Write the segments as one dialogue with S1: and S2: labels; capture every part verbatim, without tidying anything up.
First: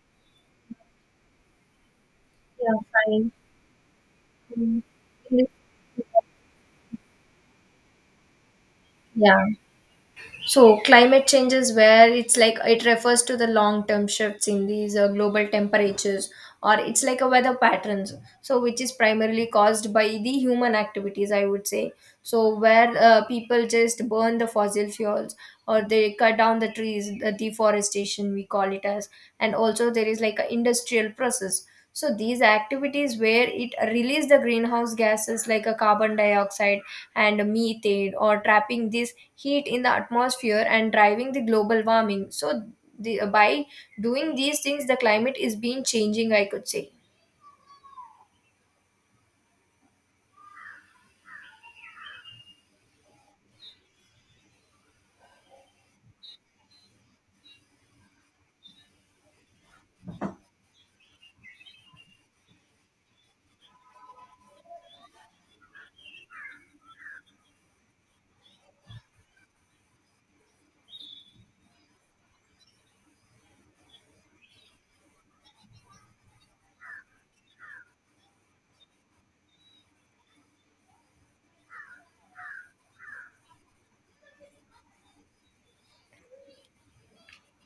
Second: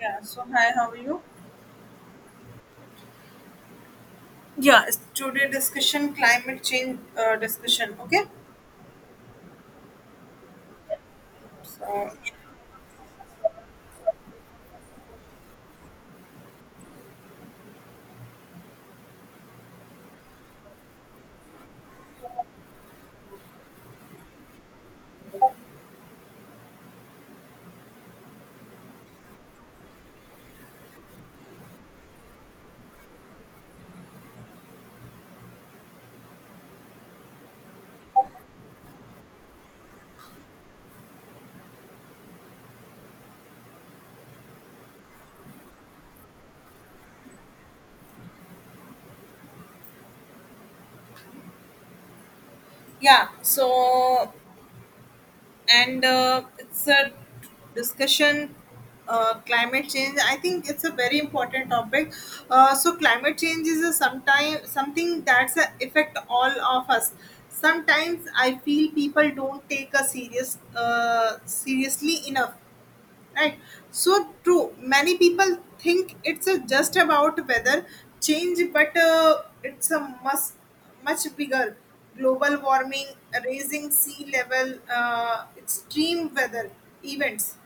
S1: Yeah, so hi, how are you?
S2: Yeah, fine. Mm.
S1: Yeah, it's today discussion climate change uh, discussion, okay?
S2: Yeah. So climate change is where
S1: So,
S2: it's like it refers to the long term shifts in these uh, global temperatures or it's like a weather patterns. So which is primarily caused by the human activities, I would say. So where uh, people just burn the fossil fuels or they cut down the trees, the deforestation we call it as, and also there is like an industrial process. So these activities where it release the greenhouse gases like a carbon dioxide and methane or trapping this heat in the atmosphere and driving the global warming. So the, by doing these things the climate is being changing I could say.
S1: yeah, so and uh, it's a discussion uh, climate change. I think it's a very important topic. Uh, so climate change is a sometime something that's a affect all of us. Sometimes I feel people don't take a serious uh, seriously enough. Right. So true. Many people think it's a just about weather change, but uh, it's a much much bigger, global warming, raising sea level, uh, extreme weather events.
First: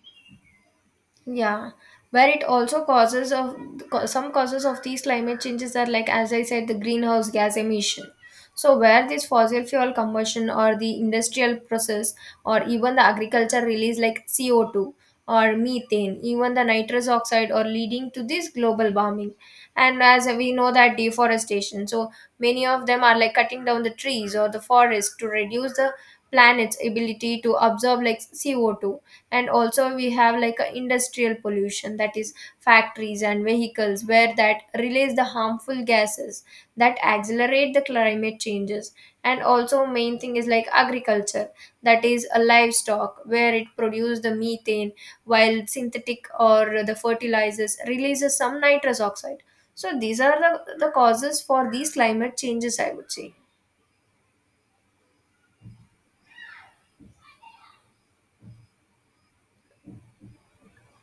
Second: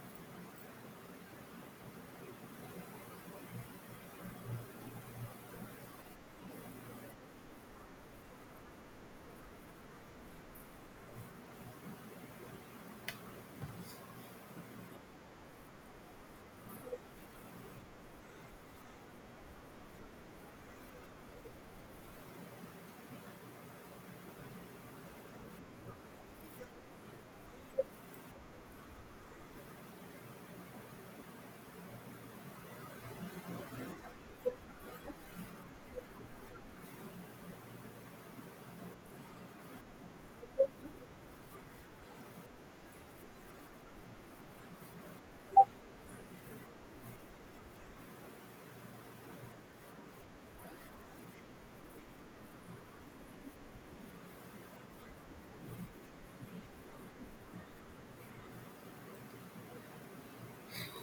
S2: Yeah, where it also causes of co- some causes of these climate changes are like as I said the greenhouse gas emission. So where this fossil fuel combustion or the industrial process or even the agriculture release like C O two or methane, even the nitrous oxide or leading to this global warming. And as we know that deforestation, so many of them are like cutting down the trees or the forest to reduce the planet's ability to absorb like C O two, and also we have like a industrial pollution, that is factories and vehicles where that release the harmful gases that accelerate the climate changes. And also main thing is like agriculture, that is a livestock where it produces the methane, while synthetic or the fertilizers releases some nitrous oxide. So these are the, the causes for these climate changes, I would say.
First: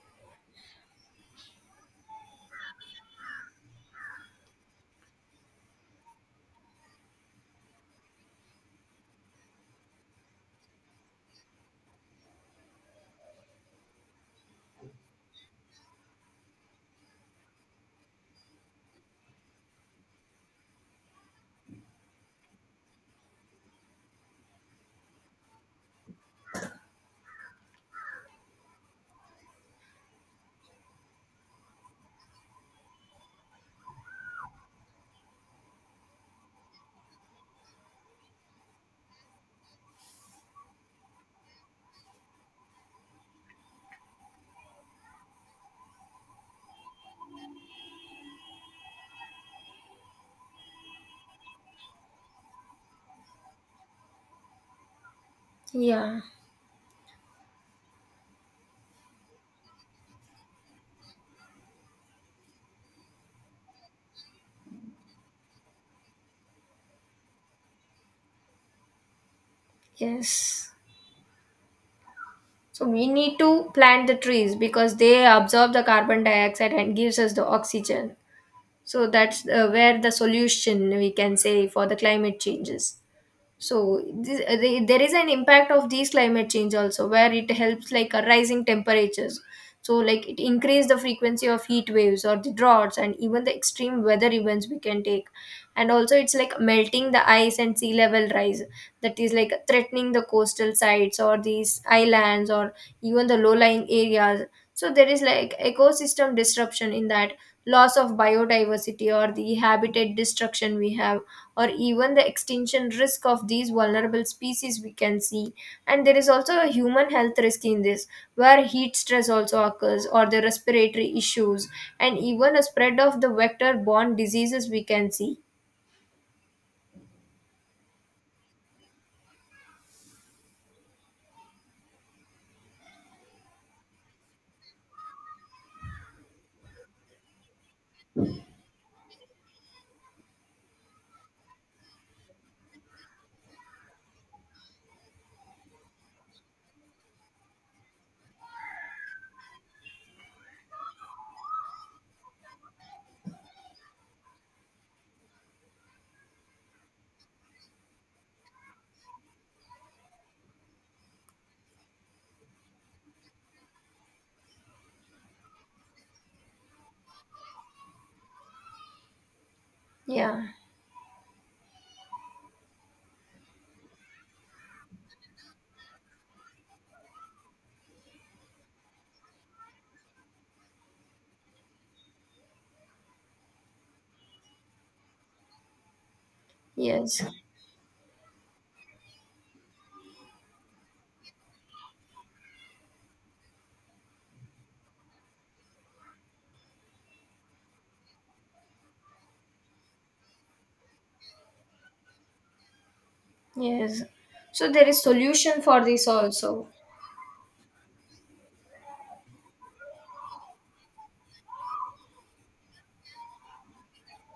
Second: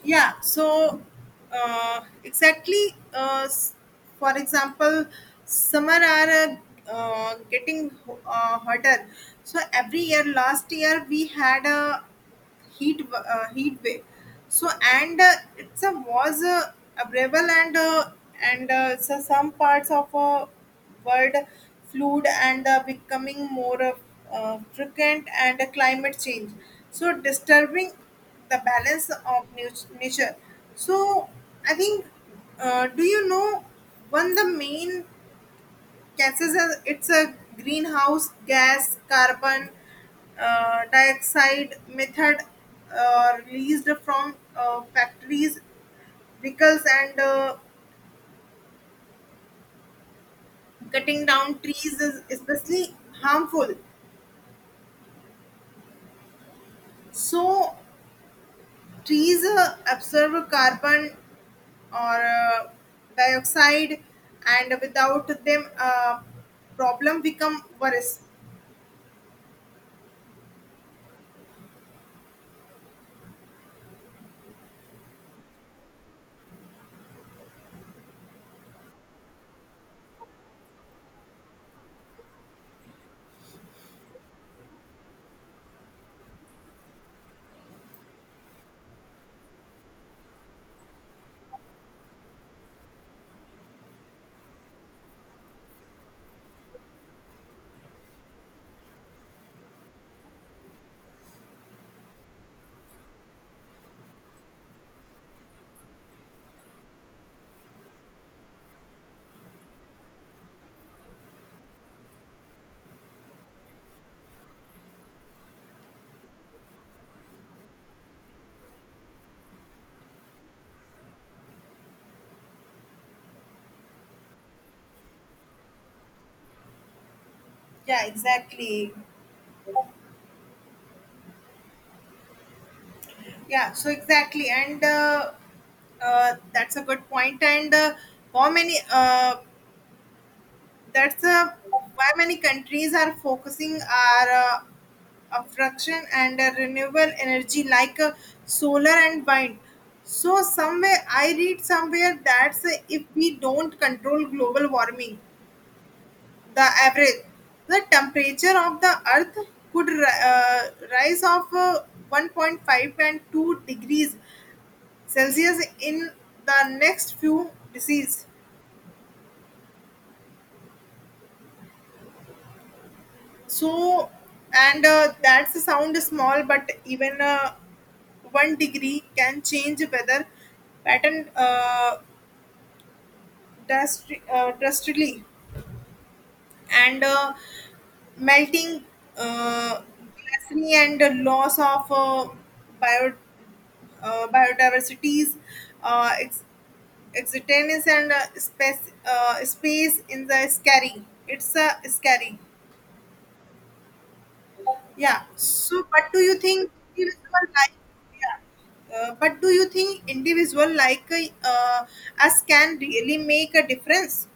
S1: Yeah. So uh, exactly. Uh, s- for example, summer are uh, uh, getting ho- uh, hotter. So every year, last year we had a heat w- uh, heat wave. So and uh, it's a was uh, Available. And uh, and uh, So some parts of uh, world flood and uh, becoming more uh, uh, frequent, and uh, climate change so disturbing the balance of nat- nature. So I think, uh, do you know, one the main gases are it's a greenhouse gas, carbon uh, dioxide, method, uh, released from uh, factories, vehicles, and uh, cutting down trees, is especially harmful.
S2: Yeah.
S1: So trees uh, absorb carbon or uh, dioxide, and without them uh, problem become worse.
S2: Yes. So we need to plant the trees because they absorb the carbon dioxide and gives us the oxygen. So that's uh, where the solution we can say for the climate changes. So this, uh, there is an impact of these climate change also, where it helps like a rising temperatures. So like it increase the frequency of heat waves or the droughts and even the extreme weather events we can take, and also it's like melting the ice and sea level rise, that is like threatening the coastal sites or these islands or even the low lying areas. So there is like ecosystem disruption in that, loss of biodiversity or the habitat destruction we have, or even the extinction risk of these vulnerable species we can see. And there is also a human health risk in this, where heat stress also occurs or the respiratory issues and even a spread of the vector borne diseases we can see.
S1: Yeah, exactly. yeah so exactly and uh, Uh, that's a good point. And uh, How many? Uh, that's uh, why many countries are focusing our uh, abstraction and uh, renewable energy, like uh, solar and wind. So somewhere I read somewhere that uh, if we don't control global warming, the average the temperature of the earth could ri- uh, rise of uh, one point five and two degrees Celsius in the next few decades.
S2: Yeah.
S1: So, and uh, That's a sound small, but even uh, one degree can change weather pattern uh, drasti- uh, drastically, and
S2: Yes.
S1: uh, melting uh, glacier, and the loss of uh, bio uh, biodiversities, uh, ex- existence, and uh, space uh, space in the scary. It's uh, scary.
S2: Yes, so there is
S1: Yeah.
S2: solution for
S1: So,
S2: this
S1: but do you
S2: also.
S1: think individual like, yeah, uh, but do you think individual like uh, us can really make a difference?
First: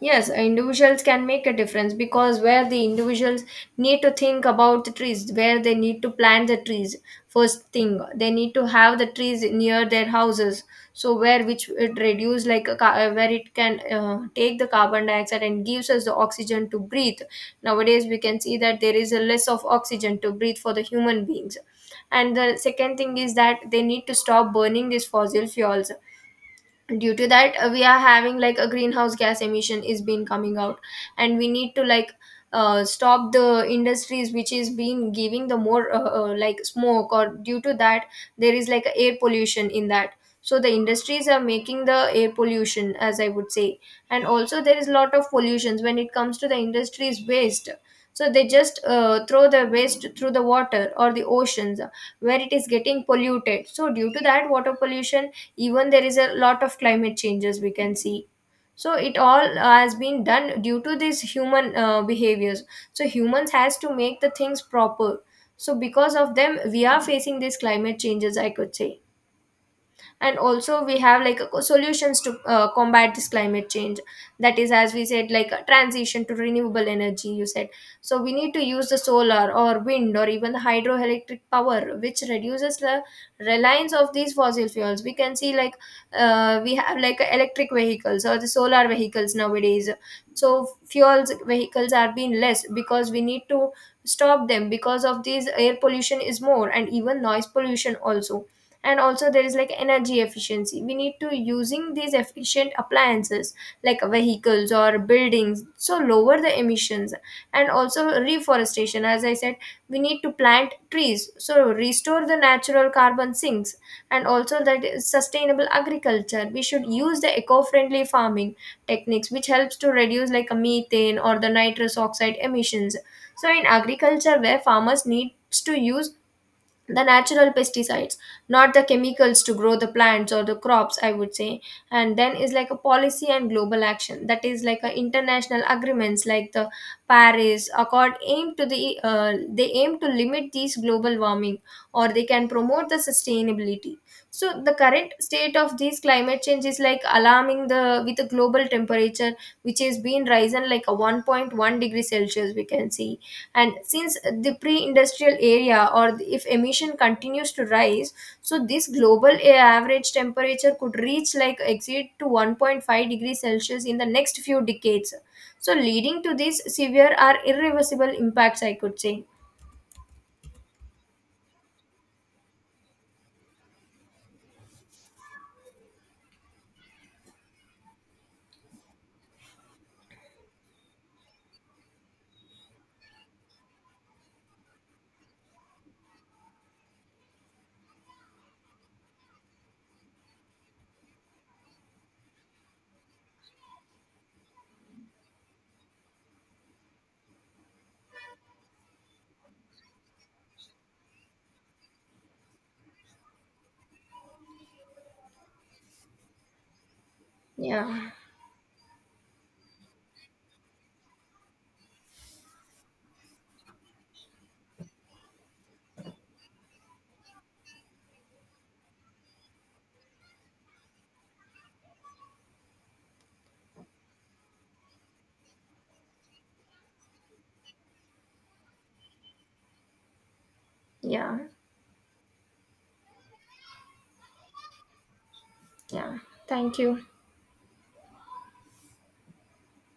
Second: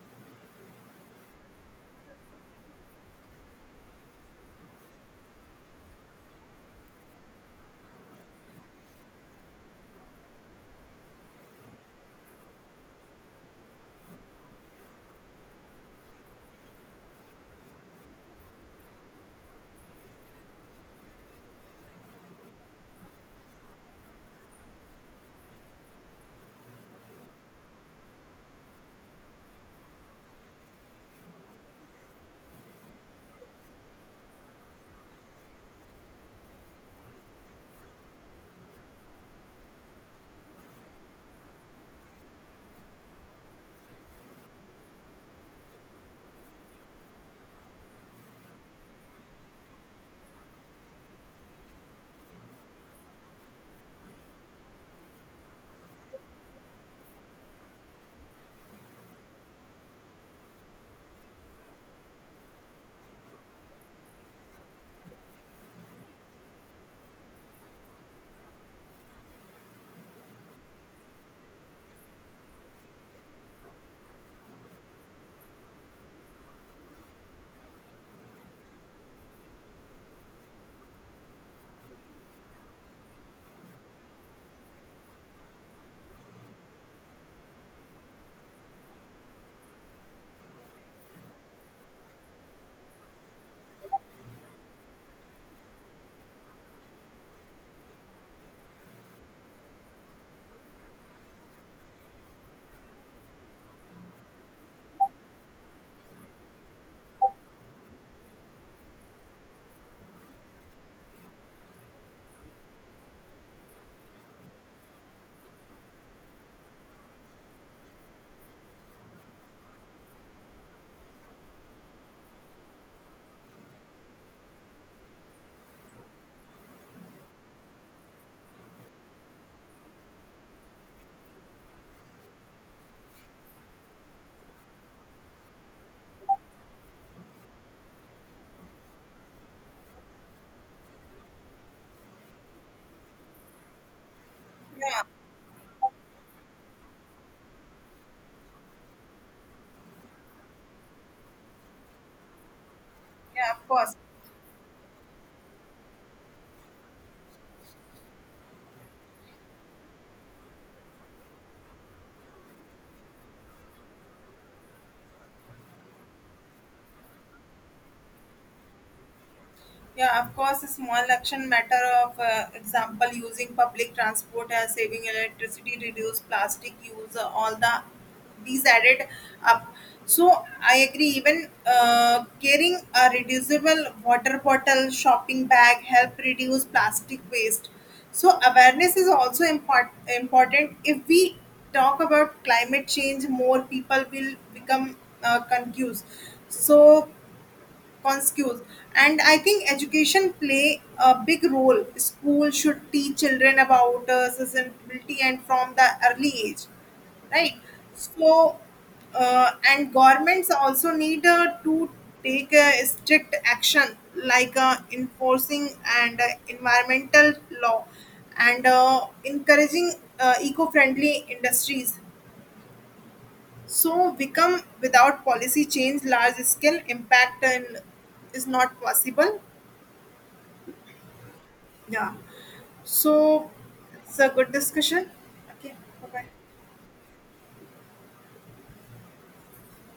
S2: Yes, individuals can make a difference because where the individuals need to think about the trees, where they need to plant the trees, first thing they need to have the trees near their houses. So where which it reduce like a, ca- uh, where it can uh, take the carbon dioxide and gives us the oxygen to breathe. Nowadays we can see that there is a less of oxygen to breathe for the human beings. And the second thing is that they need to stop burning these fossil fuels, due to that uh, we are having like a greenhouse gas emission is been coming out. And we need to like uh, stop the industries which is been giving the more uh, uh, like smoke, or due to that there is like air pollution in that. So the industries are making the air pollution, as I would say. And also there is lot of pollutions when it comes to the industries waste, so they just uh, throw the waste through the water or the oceans, where it is getting polluted. So due to that water pollution, even there is a lot of climate changes we can see. So it all has been done due to these human uh, behaviors. So humans has to make the things proper, so because of them we are facing these climate changes, I could say. And also we have like a co- solutions to uh, combat this climate change, that is, as we said, like a transition to renewable energy, you said. So we need to use the solar or wind or even the hydroelectric power which reduces the reliance of these fossil fuels we can see. Like uh, we have like uh, electric vehicles or the solar vehicles nowadays. So fuels vehicles are being less, because we need to stop them because of these air pollution is more and even noise pollution also. And also there is like energy efficiency, we need to using these efficient appliances like vehicles or buildings so lower the emissions. And also reforestation, as I said, we need to plant trees so restore the natural carbon sinks. And also that is sustainable agriculture, we should use the eco-friendly farming techniques which helps to reduce like a methane or the nitrous oxide emissions. So in agriculture where farmers needs to use the natural pesticides, not the chemicals, to grow the plants or the crops, I would say. And then is like a policy and global action, that is like a international agreements like the Paris Accord aim to the uh, they aim to limit these global warming, or they can promote the sustainability. So the
S1: Yeah.
S2: current state of these climate change is like alarming, the with the global temperature which has been risen like a one point one degree celsius we can see,
S1: Yeah. Of
S2: and
S1: course.
S2: since the pre-industrial area or the- if emission continues to rise, so this global a- average temperature could reach like exceed to one point five degrees celsius in the next few decades, so leading to these severe or irreversible impacts, I could say.
S1: Yeah, of course, a small action matter of, uh, example, using public transport and saving electricity, reduce plastic use, uh, all the these added up. So I agree. Even uh, carrying a reducible water bottle, shopping bag help reduce plastic waste. So awareness is also import- important. If we talk about climate change, more people will become uh, confused. So conscious, and I think education play a big role. School should teach children about uh, sustainability and from the early age, right?
S2: Yeah.
S1: So uh, and governments also need uh, to take uh, strict action, like uh, enforcing and uh, environmental law, and uh, encouraging uh, eco-friendly industries, so become without policy change, large scale impact and is not possible.
S2: Yeah.
S1: Yeah. So it's a good discussion. Okay. Bye
S2: Yeah,
S1: bye.
S2: thank you.